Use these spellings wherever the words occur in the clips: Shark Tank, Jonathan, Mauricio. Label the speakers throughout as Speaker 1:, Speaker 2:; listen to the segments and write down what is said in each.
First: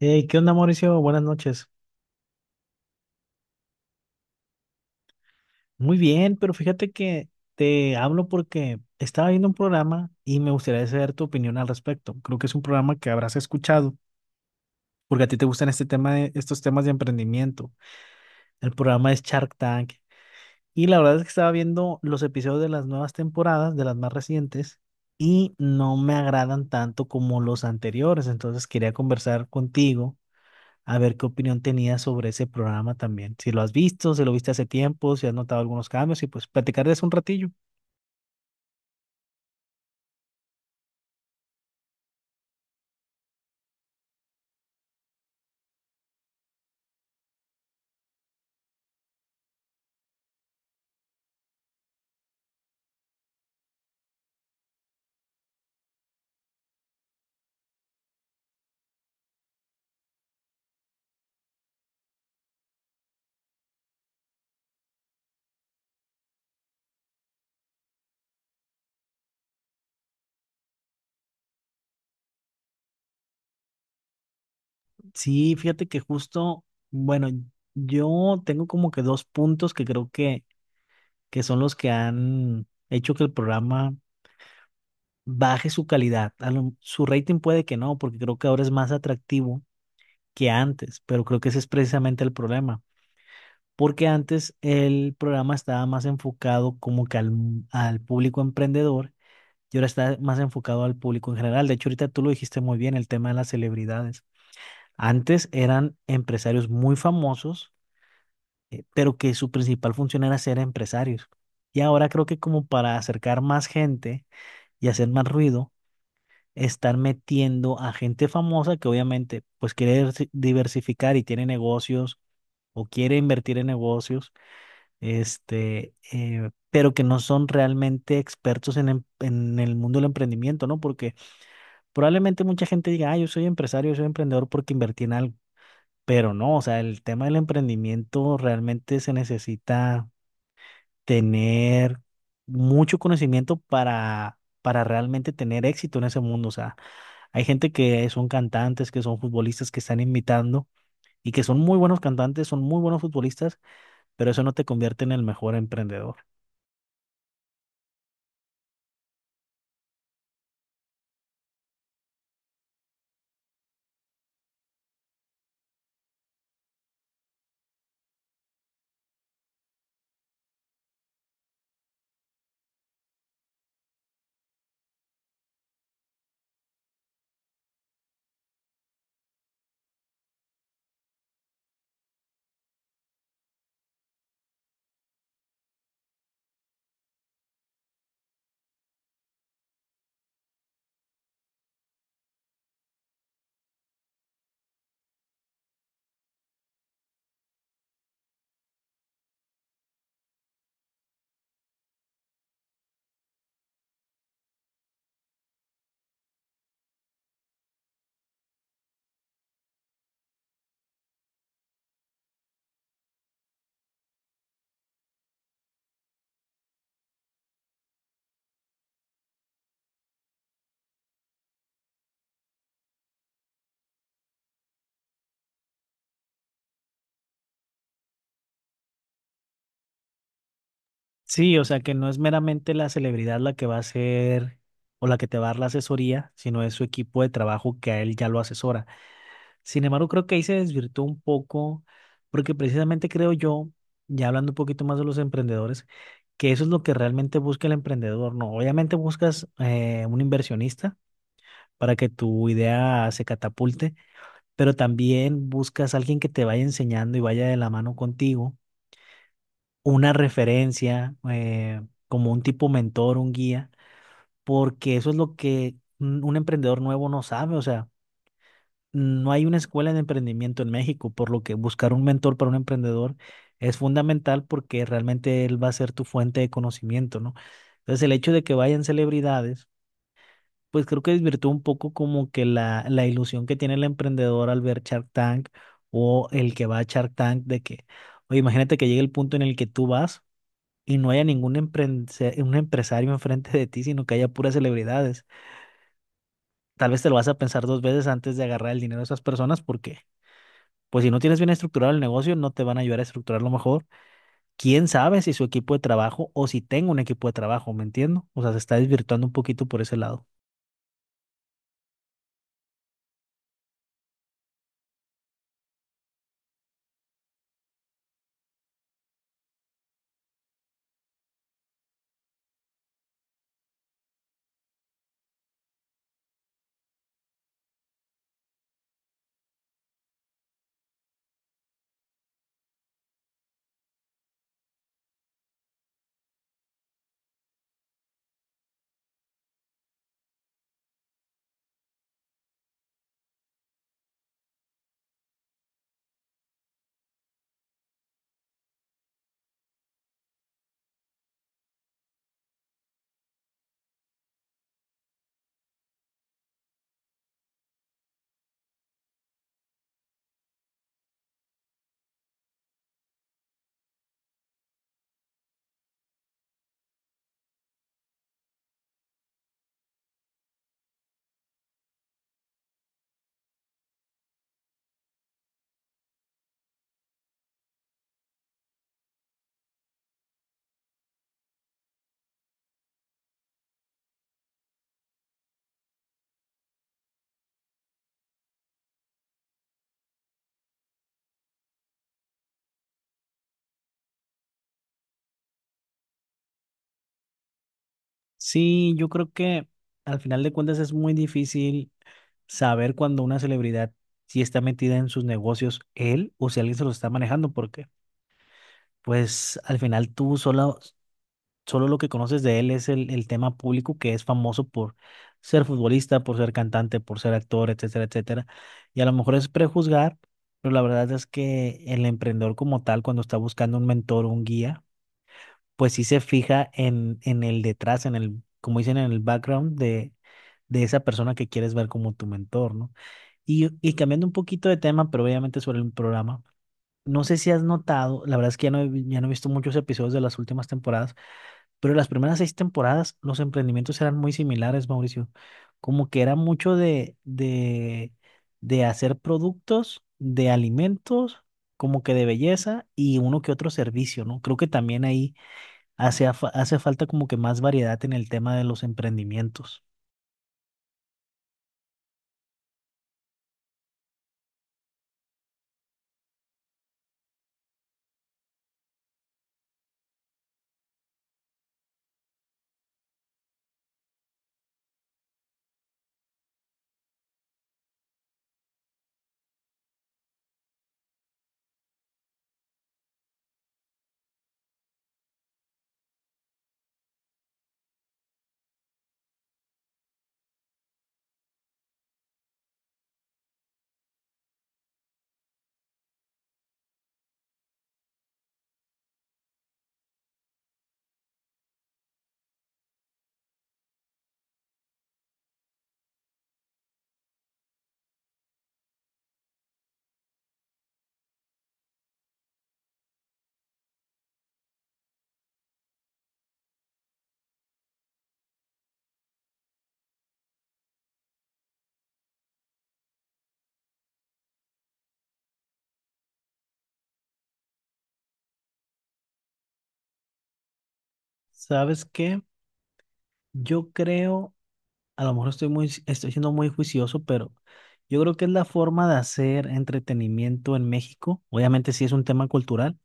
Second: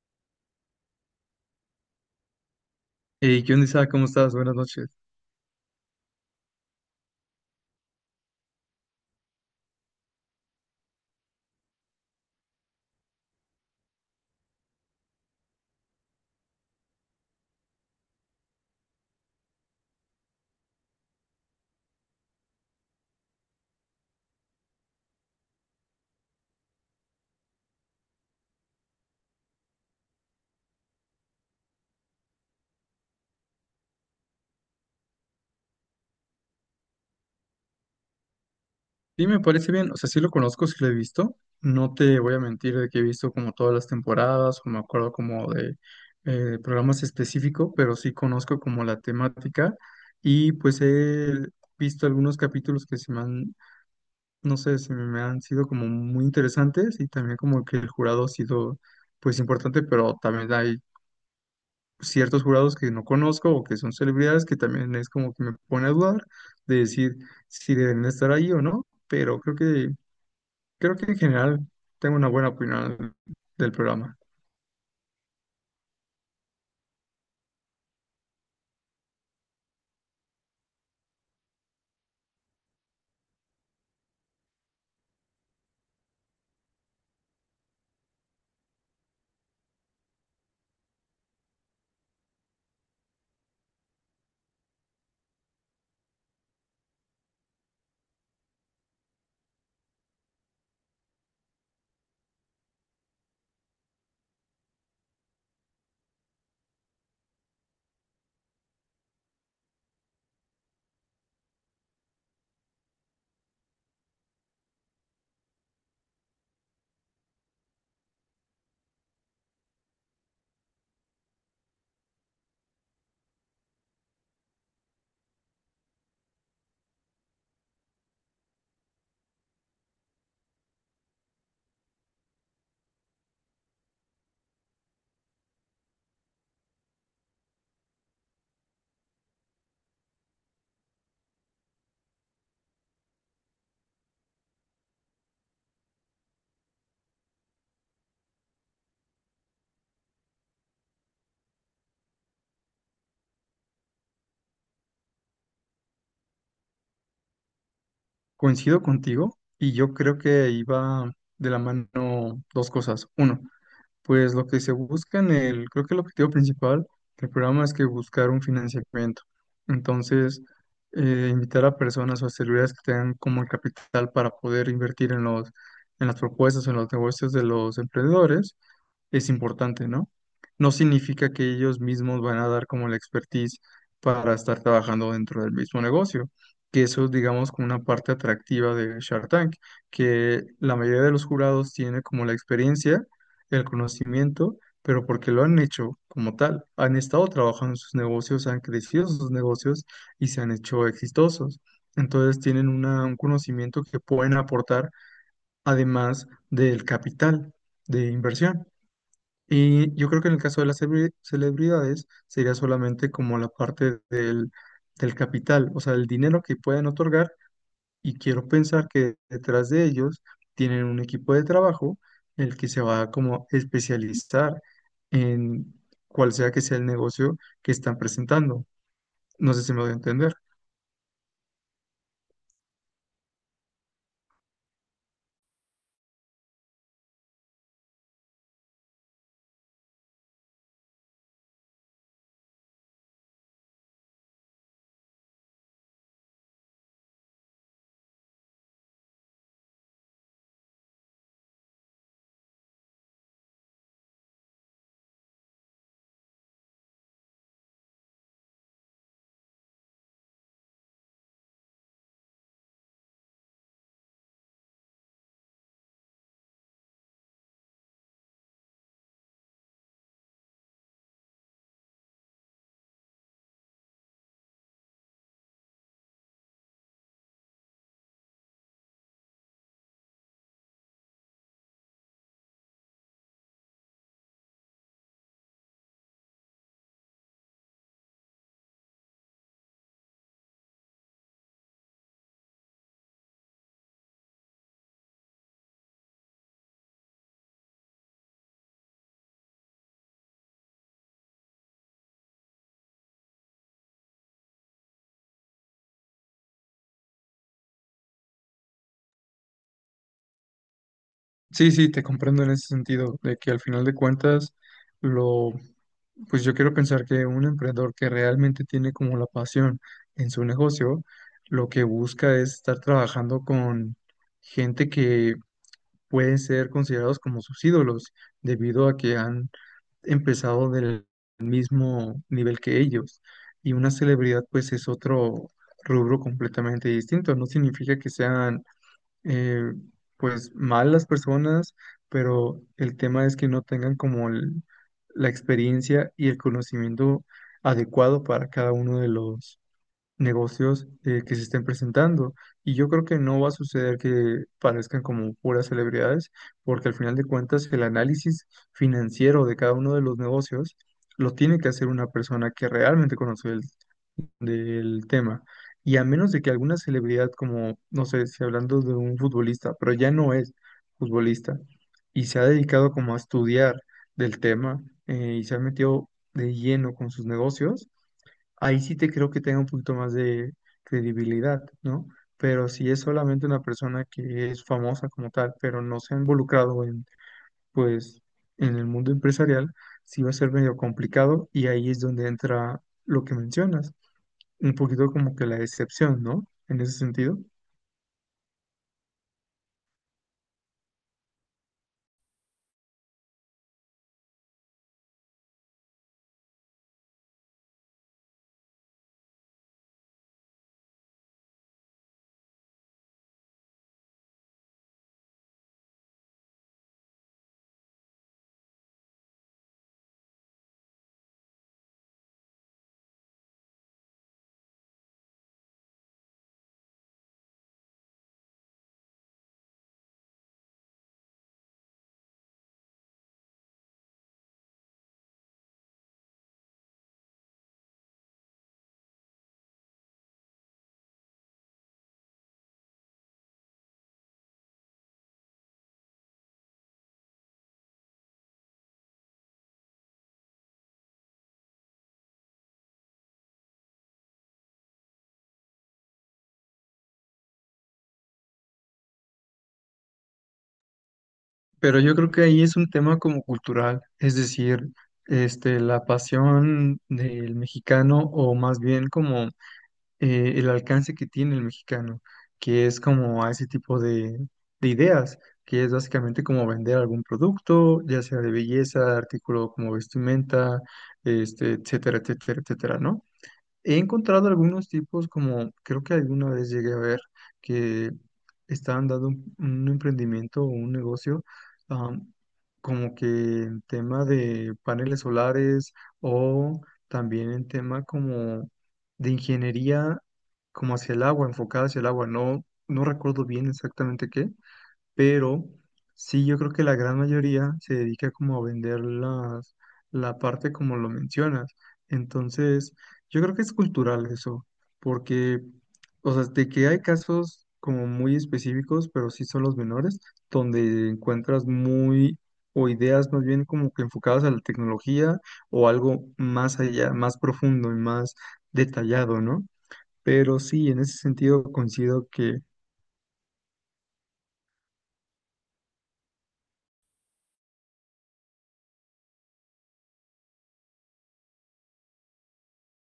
Speaker 1: Hey, ¿qué onda, Mauricio? Buenas noches.
Speaker 2: Hey, ¿qué onda, Isa? ¿Cómo estás? Buenas noches.
Speaker 1: Muy bien, pero fíjate que te hablo porque estaba viendo un programa y me gustaría saber tu opinión al respecto. Creo que es un programa que habrás escuchado porque a ti te gustan este tema de, estos temas de emprendimiento. El programa es Shark Tank y la verdad es que estaba viendo los episodios de las nuevas temporadas, de las más recientes, y no me agradan tanto como los anteriores. Entonces quería conversar contigo a ver qué opinión tenías sobre ese programa también. Si lo has visto, si lo viste hace tiempo, si has notado algunos cambios y pues platicar de eso un ratillo.
Speaker 2: Sí, me parece bien. O sea, sí lo conozco, sí lo he visto. No te voy a mentir de que he visto como todas las temporadas o me acuerdo como de programas específicos, pero sí conozco como la temática y pues he visto algunos capítulos que se me han, no sé, se me han sido como muy interesantes y también como que el jurado ha sido pues importante, pero también hay ciertos jurados que no conozco o que son celebridades que también es como que me pone a dudar de decir si deben estar ahí o no, pero creo que en general tengo una buena opinión del programa.
Speaker 1: Sí, fíjate que justo, bueno, yo tengo como que dos puntos que creo que son los que han hecho que el programa baje su calidad. A lo- su rating puede que no, porque creo que ahora es más atractivo que antes, pero creo que ese es precisamente el problema. Porque antes el programa estaba más enfocado como que al público emprendedor y ahora está más enfocado al público en general. De hecho, ahorita tú lo dijiste muy bien, el tema de las celebridades. Antes eran empresarios muy famosos, pero que su principal función era ser empresarios. Y ahora creo que como para acercar más gente y hacer más ruido, están metiendo a gente famosa que obviamente pues quiere diversi- diversificar y tiene negocios o quiere invertir en negocios, pero que no son realmente expertos en, em- en el mundo del emprendimiento, ¿no? Porque probablemente mucha gente diga, ah, yo soy empresario, yo soy emprendedor porque invertí en algo, pero no, o sea, el tema del emprendimiento realmente se necesita tener mucho conocimiento para realmente tener éxito en ese mundo. O sea, hay gente que son cantantes, que son futbolistas, que están imitando y que son muy buenos cantantes, son muy buenos futbolistas, pero eso no te convierte en el mejor emprendedor.
Speaker 2: Coincido contigo y yo creo que iba de la mano dos cosas. Uno, pues lo que se busca en el, creo que el objetivo principal del programa es que buscar un financiamiento. Entonces, invitar a personas o a celebridades que tengan como el capital para poder invertir en los, en las propuestas, o en los negocios de los emprendedores es importante, ¿no? No significa que ellos mismos van a dar como la expertise para estar trabajando dentro del mismo negocio, que eso es, digamos, como una parte atractiva de Shark Tank, que la mayoría de los jurados tiene como la experiencia, el conocimiento, pero porque lo han hecho como tal, han estado trabajando en sus negocios, han crecido sus negocios y se han hecho exitosos. Entonces tienen una- un conocimiento que pueden aportar además del capital de inversión. Y yo creo que en el caso de las celebre- celebridades sería solamente como la parte del, del capital, o sea, el dinero que pueden otorgar y quiero pensar que detrás de ellos tienen un equipo de trabajo el que se va como a especializar en cual sea que sea el negocio que están presentando. No sé si me voy a entender.
Speaker 1: Sí, o sea que no es meramente la celebridad la que va a hacer o la que te va a dar la asesoría, sino es su equipo de trabajo que a él ya lo asesora. Sin embargo, creo que ahí se desvirtuó un poco, porque precisamente creo yo, ya hablando un poquito más de los emprendedores, que eso es lo que realmente busca el emprendedor, ¿no? Obviamente buscas un inversionista para que tu idea se catapulte, pero también buscas a alguien que te vaya enseñando y vaya de la mano contigo una referencia, como un tipo mentor, un guía, porque eso es lo que un emprendedor nuevo no sabe. O sea, no hay una escuela de emprendimiento en México, por lo que buscar un mentor para un emprendedor es fundamental porque realmente él va a ser tu fuente de conocimiento, ¿no? Entonces, el hecho de que vayan celebridades, pues creo que desvirtúa un poco como que la ilusión que tiene el emprendedor al ver Shark Tank o el que va a Shark Tank de que, oye, imagínate que llegue el punto en el que tú vas y no haya ningún emprendse- un empresario enfrente de ti, sino que haya puras celebridades. Tal vez te lo vas a pensar dos veces antes de agarrar el dinero de esas personas porque, pues si no tienes bien estructurado el negocio, no te van a ayudar a estructurarlo mejor. ¿Quién sabe si su equipo de trabajo o si tengo un equipo de trabajo, ¿me entiendo? O sea, se está desvirtuando un poquito por ese lado.
Speaker 2: Sí, sí, te comprendo en ese sentido, de que al final de cuentas lo pues yo quiero pensar que un emprendedor que realmente tiene como la pasión en su negocio, lo que busca es estar trabajando con gente que pueden ser considerados como sus ídolos, debido a que han empezado del mismo nivel que ellos. Y una celebridad pues es otro rubro completamente distinto. No significa que sean eh, pues mal las personas, pero el tema es que no tengan como el- la experiencia y el conocimiento adecuado para cada uno de los negocios que se estén presentando. Y yo creo que no va a suceder que parezcan como puras celebridades, porque al final de cuentas el análisis financiero de cada uno de los negocios lo tiene que hacer una persona que realmente conoce el del tema. Y a menos de que alguna celebridad, como, no sé, si hablando de un futbolista, pero ya no es futbolista, y se ha dedicado como a estudiar del tema y se ha metido de lleno con sus negocios, ahí sí te creo que tenga un poquito más de credibilidad, ¿no? Pero si es solamente una persona que es famosa como tal, pero no se ha involucrado en, pues, en el mundo empresarial, sí va a ser medio complicado y ahí es donde entra lo que mencionas un poquito como que la excepción, ¿no? En ese sentido.
Speaker 1: Sí, yo creo que al final de cuentas es muy difícil saber cuando una celebridad si está metida en sus negocios él o si alguien se lo está manejando porque… Pues al final tú solo, solo lo que conoces de él es el tema público, que es famoso por ser futbolista, por ser cantante, por ser actor, etcétera, etcétera. Y a lo mejor es prejuzgar, pero la verdad es que el emprendedor como tal, cuando está buscando un mentor, o un guía, pues sí se fija en el detrás, en el, como dicen, en el background de esa persona que quieres ver como tu mentor, ¿no? Y cambiando un poquito de tema, pero obviamente sobre el programa, no sé si has notado, la verdad es que ya no he, vi- ya no he visto muchos episodios de las últimas temporadas, pero las primeras seis temporadas los emprendimientos eran muy similares, Mauricio. Como que era mucho de hacer productos, de alimentos, como que de belleza y uno que otro servicio, ¿no? Creo que también ahí hace, afa- hace falta como que más variedad en el tema de los emprendimientos.
Speaker 2: Pero yo creo que ahí es un tema como cultural, es decir, este, la pasión del mexicano o más bien como el alcance que tiene el mexicano, que es como a ese tipo de ideas, que es básicamente como vender algún producto, ya sea de belleza, artículo como vestimenta, este, etcétera, etcétera, etcétera, ¿no? He encontrado algunos tipos como, creo que alguna vez llegué a ver que estaban dando un emprendimiento o un negocio am, como que en tema de paneles solares o también en tema como de ingeniería como hacia el agua, enfocada hacia el agua. No, no recuerdo bien exactamente qué, pero sí yo creo que la gran mayoría se dedica como a vender las, la parte como lo mencionas. Entonces, yo creo que es cultural eso, porque, o sea, de que hay casos como muy específicos, pero sí son los menores, donde encuentras muy, o ideas más bien como que enfocadas a la tecnología o algo más allá, más profundo y más detallado, ¿no? Pero sí, en ese sentido
Speaker 1: ¿Sabes
Speaker 2: coincido
Speaker 1: qué?
Speaker 2: que
Speaker 1: Yo creo, a lo mejor estoy muy, estoy siendo muy juicioso, pero yo creo que es la forma de hacer entretenimiento en México. Obviamente sí es un tema cultural,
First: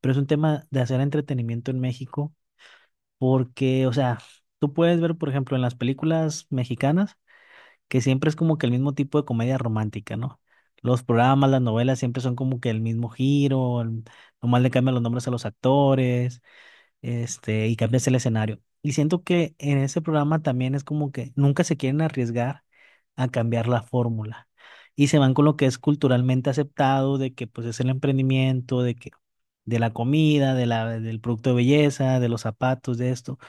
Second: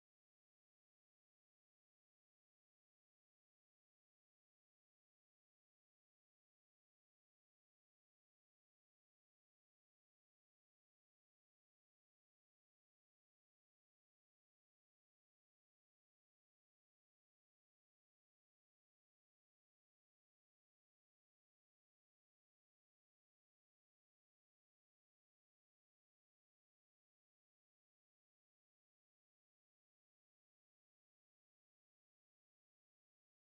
Speaker 1: pero es un tema de hacer entretenimiento en México, porque, o sea, tú puedes ver, por ejemplo, en las películas mexicanas, que siempre es como que el mismo tipo de comedia romántica, ¿no? Los programas, las novelas siempre son como que el mismo giro, el- nomás le cambian los nombres a los actores, y cambias el escenario. Y siento que en ese programa también es como que nunca se quieren arriesgar a cambiar la fórmula y se van con lo que es culturalmente aceptado, de que pues es el emprendimiento, de que de la comida, de la, del producto de belleza, de los zapatos, de esto,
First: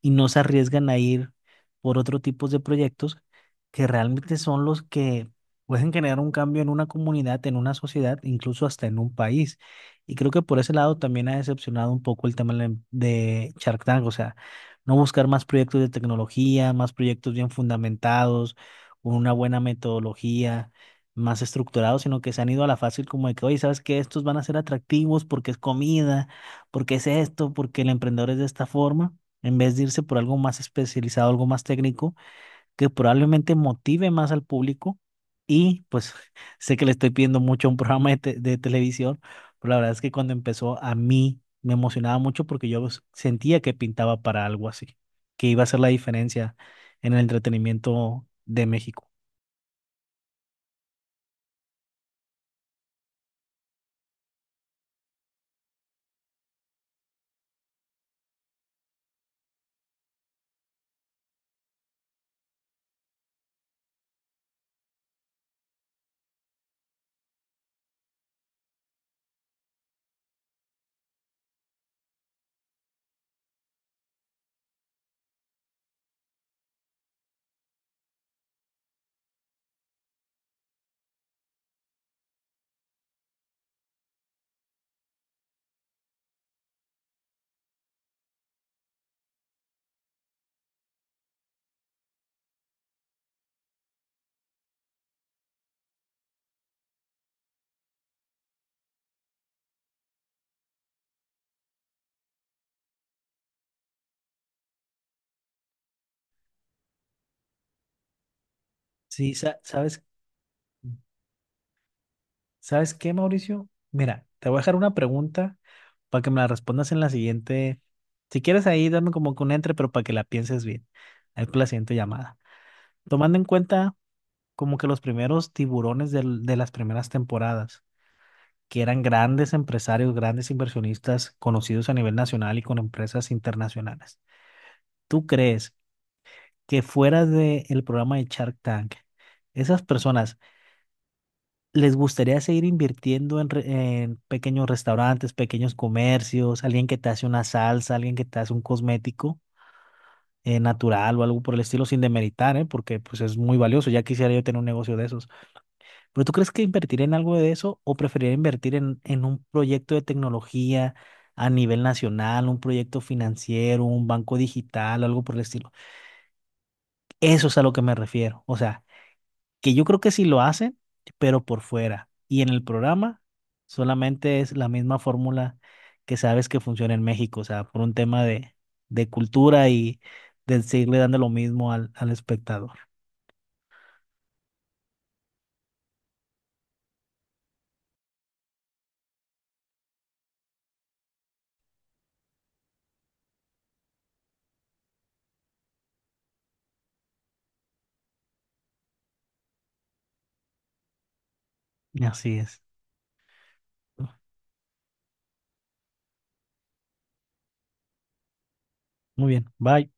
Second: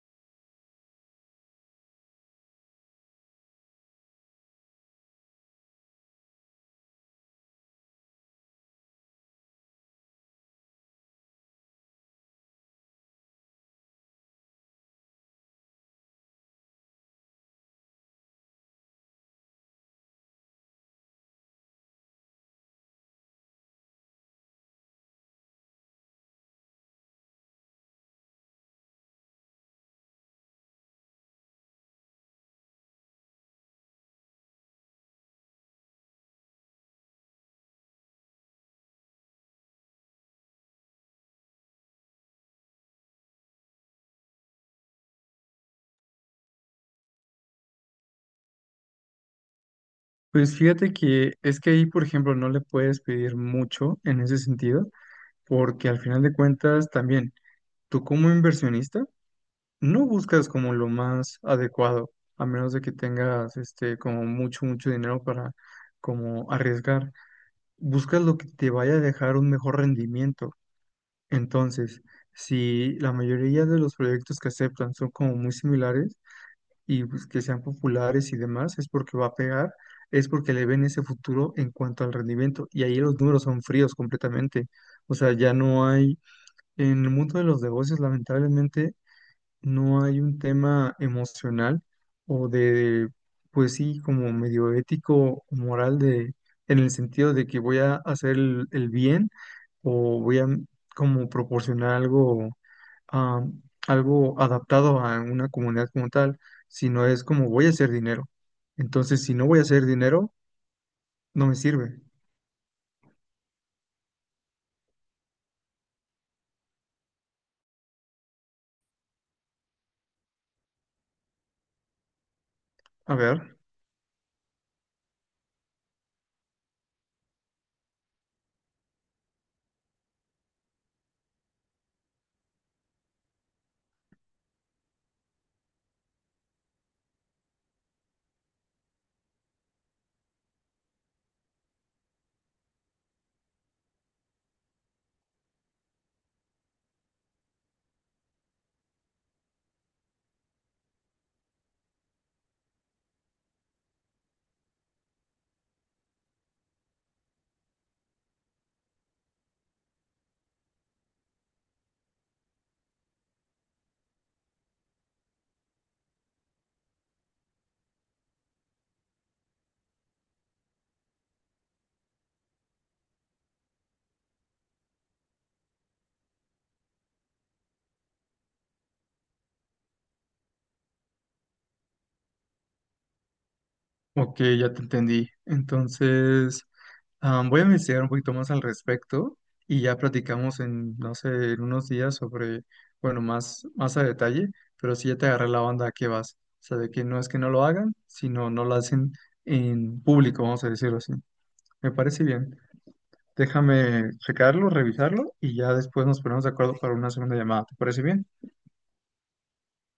Speaker 1: y no se arriesgan a ir por otro tipo de proyectos que realmente son los que pueden generar un cambio en una comunidad, en una sociedad, incluso hasta en un país. Y creo que por ese lado también ha decepcionado un poco el tema de Shark Tank, o sea, no buscar más proyectos de tecnología, más proyectos bien fundamentados, con una buena metodología, más estructurados, sino que se han ido a la fácil como de que, oye, ¿sabes qué? Estos van a ser atractivos porque es comida, porque es esto, porque el emprendedor es de esta forma, en vez de irse por algo más especializado, algo más técnico, que probablemente motive más al público. Y pues sé que le estoy pidiendo mucho a un programa de, te- de televisión, pero la verdad es que cuando empezó a mí me emocionaba mucho porque yo s- sentía que pintaba para algo así, que iba a ser la diferencia en el entretenimiento de México.
Speaker 2: pues fíjate que es que ahí, por ejemplo, no le puedes pedir mucho en ese sentido, porque al final de cuentas también tú como inversionista no buscas como lo más adecuado, a menos de que tengas este como mucho, mucho dinero para como arriesgar. Buscas lo que te vaya a dejar un mejor rendimiento. Entonces, si la mayoría de los proyectos que aceptan son como muy similares, y pues, que sean populares y demás, es porque va a pegar, es porque le ven ese futuro en cuanto al rendimiento. Y ahí los números son fríos completamente. O sea, ya no hay, en el mundo de los negocios, lamentablemente, no hay un tema emocional o de, pues sí, como medio ético o moral de, en el sentido de que voy a hacer el bien o voy a como proporcionar algo ah, algo adaptado a una comunidad como tal, sino es como voy a hacer dinero. Entonces,
Speaker 1: Sí,
Speaker 2: si no voy
Speaker 1: sa-
Speaker 2: a hacer
Speaker 1: ¿sabes?
Speaker 2: dinero, no me sirve.
Speaker 1: ¿Sabes qué, Mauricio? Mira, te voy a dejar una pregunta para que me la respondas en la siguiente. Si quieres ahí, dame como que un entre, pero para que la pienses bien. Ahí con la siguiente llamada.
Speaker 2: A
Speaker 1: Tomando en
Speaker 2: ver,
Speaker 1: cuenta como que los primeros tiburones del- de las primeras temporadas, que eran grandes empresarios, grandes inversionistas conocidos a nivel nacional y con empresas internacionales. ¿Tú crees que fuera del programa de Shark Tank, esas personas les gustaría seguir invirtiendo en, re- en pequeños restaurantes, pequeños comercios, alguien que te hace una salsa, alguien que te hace un cosmético natural o algo por el estilo, sin demeritar, ¿eh? Porque pues es muy valioso, ya quisiera yo tener un negocio de esos. ¿Pero tú crees que invertir en algo de eso o preferiría invertir en un proyecto de tecnología a nivel nacional, un proyecto financiero, un banco digital, algo por el estilo? Eso es a lo que me refiero. O sea… que yo creo que sí lo hacen, pero por fuera. Y en el programa solamente es la misma fórmula que sabes que funciona en México, o sea, por un tema de cultura y de seguirle dando lo mismo al, al espectador.
Speaker 2: ok, ya te entendí. Entonces, voy a investigar un poquito más al respecto y ya platicamos en, no sé, en unos días sobre, bueno, más, más a detalle, pero sí ya te agarré la onda a qué vas. O sea, de que no es que no lo hagan, sino no lo hacen en público, vamos a decirlo así. Me parece
Speaker 1: Así
Speaker 2: bien.
Speaker 1: es.
Speaker 2: Déjame checarlo, revisarlo y ya después nos ponemos de acuerdo para una segunda llamada. ¿Te parece bien?
Speaker 1: Muy bien, bye.